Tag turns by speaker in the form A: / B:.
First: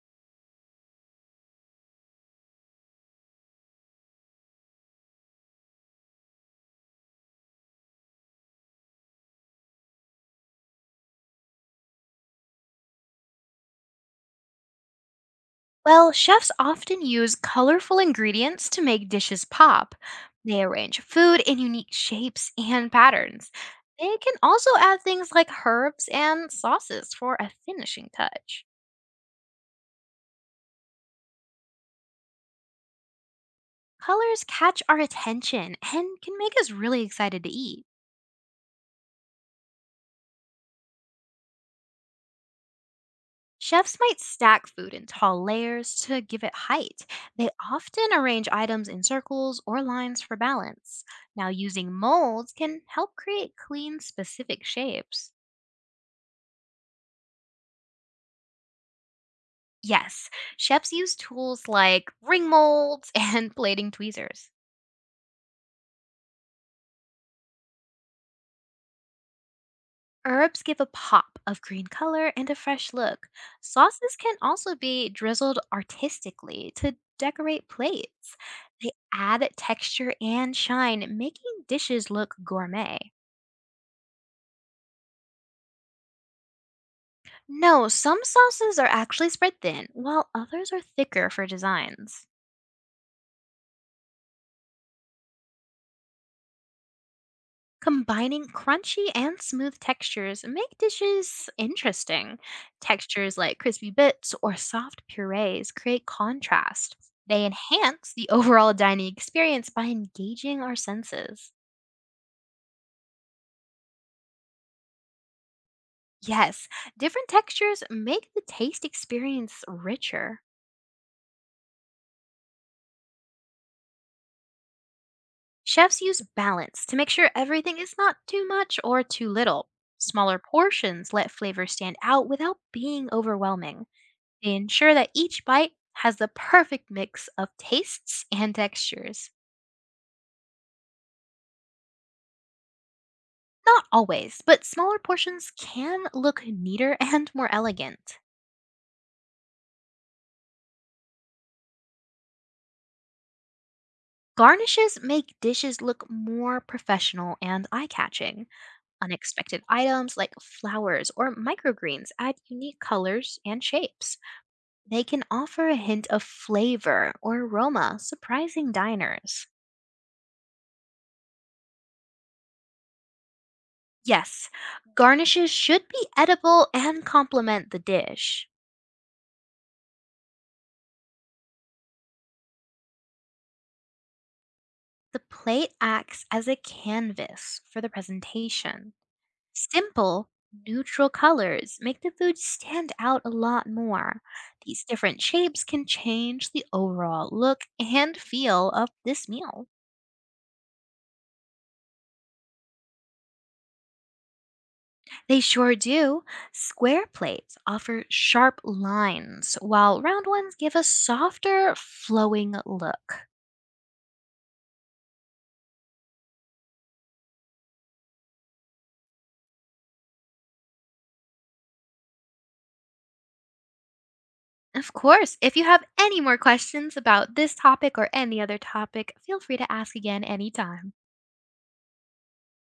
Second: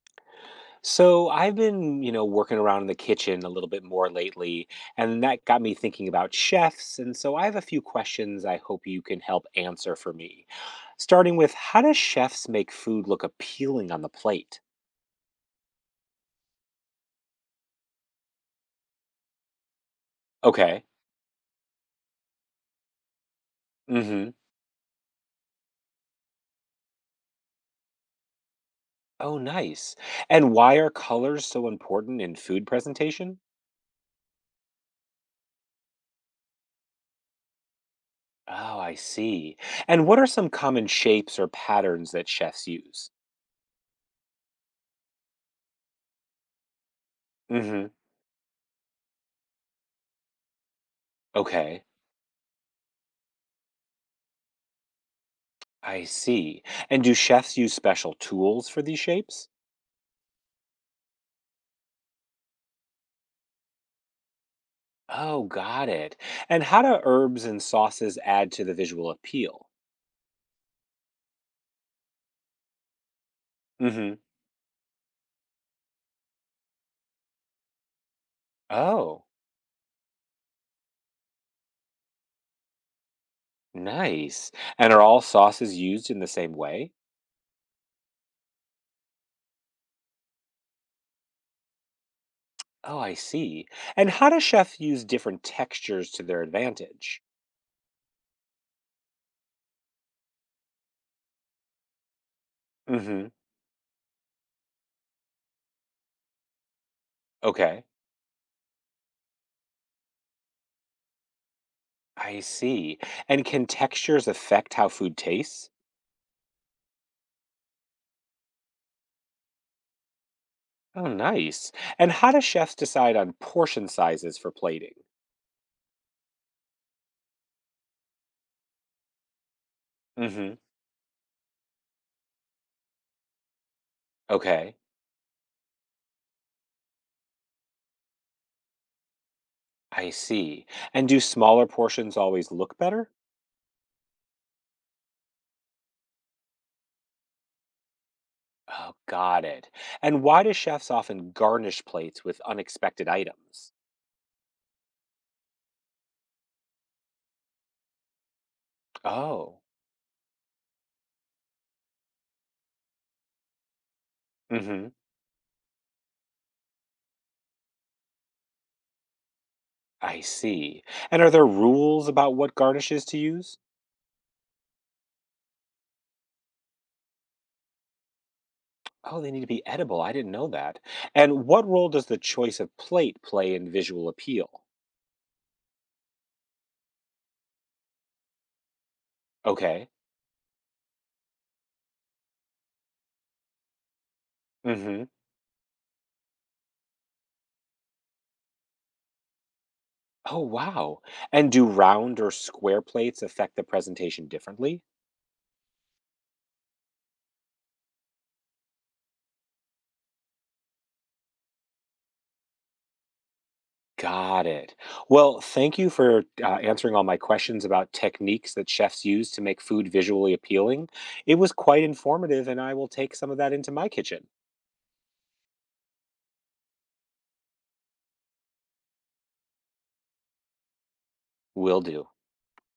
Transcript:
A: So I've been, working around in the kitchen a little bit more lately, and that got me thinking about chefs. And so I have a few questions I hope you can help answer for me. Starting with, how do chefs make food look appealing on the plate?
B: Well, chefs often use colorful ingredients to make dishes pop. They
A: Okay.
B: arrange food in unique shapes and patterns. They
A: Mm-hmm.
B: can also add things like herbs and sauces for a finishing touch.
A: Oh, nice. And why are colors so important in food presentation?
B: Colors catch our attention and can make us really excited to eat.
A: Oh, I see. And what are some common shapes or patterns that chefs use?
B: Chefs might stack food in tall layers to give it height. They
A: Mm-hmm.
B: often arrange items in circles or lines for balance. Now,
A: Okay.
B: using molds can help create clean, specific shapes.
A: I see. And do chefs use special tools for these shapes?
B: Yes, chefs use tools like ring molds and plating tweezers.
A: Oh, got it. And how do herbs and sauces add to the visual appeal?
B: Herbs give a pop of green color and a fresh look.
A: Hmm.
B: Sauces can also be drizzled artistically to decorate plates. They
A: Oh,
B: add texture and shine, making dishes look gourmet.
A: nice. And are all sauces used in the same way?
B: No, some sauces are actually spread thin, while others are thicker for designs.
A: Oh, I see. And how do chefs use different textures to their advantage?
B: Combining crunchy and smooth textures make dishes interesting.
A: Hmm.
B: Textures like crispy bits or soft purees create contrast. They
A: Okay,
B: enhance the overall dining experience by engaging our senses.
A: I see. And can textures affect how food tastes?
B: Yes, different textures make the taste experience richer.
A: Oh, nice. And how do chefs decide on portion sizes for plating?
B: Chefs use balance to make sure everything is not too much or too little. Smaller
A: Hmm.
B: portions let flavor stand out without being overwhelming. They
A: Okay,
B: ensure that each bite has the perfect mix of tastes and textures.
A: I see. And do smaller portions always look better?
B: Not always, but smaller portions can look neater and more elegant.
A: Oh, got it. And why do chefs often garnish plates with unexpected items?
B: Garnishes make dishes look more professional and eye catching.
A: Oh,
B: Unexpected items like flowers or microgreens add unique colors and shapes.
A: mm-hmm.
B: They can offer a hint of flavor or aroma, surprising diners.
A: I see. And are there rules about what garnishes to use?
B: Yes, garnishes should be edible and complement the dish.
A: Oh, they need to be edible. I didn't know that. And what role does the choice of plate play in visual appeal?
B: The plate acts as a canvas for the presentation.
A: Okay.
B: Simple, neutral colors make the food stand out a lot more. These
A: Mm-hmm.
B: different shapes can change the overall look and feel of this meal.
A: Oh, wow. And do round or square plates affect the presentation differently?
B: They sure do. Square plates offer sharp lines, while round ones give a softer, flowing look.
A: Got it. Well, thank you for answering all my questions about techniques that chefs use to make food visually appealing. It was quite informative, and I will take some of that into my kitchen.
B: Of course, if you have any more questions about this topic or any other topic, feel free to ask again anytime.
A: Will do.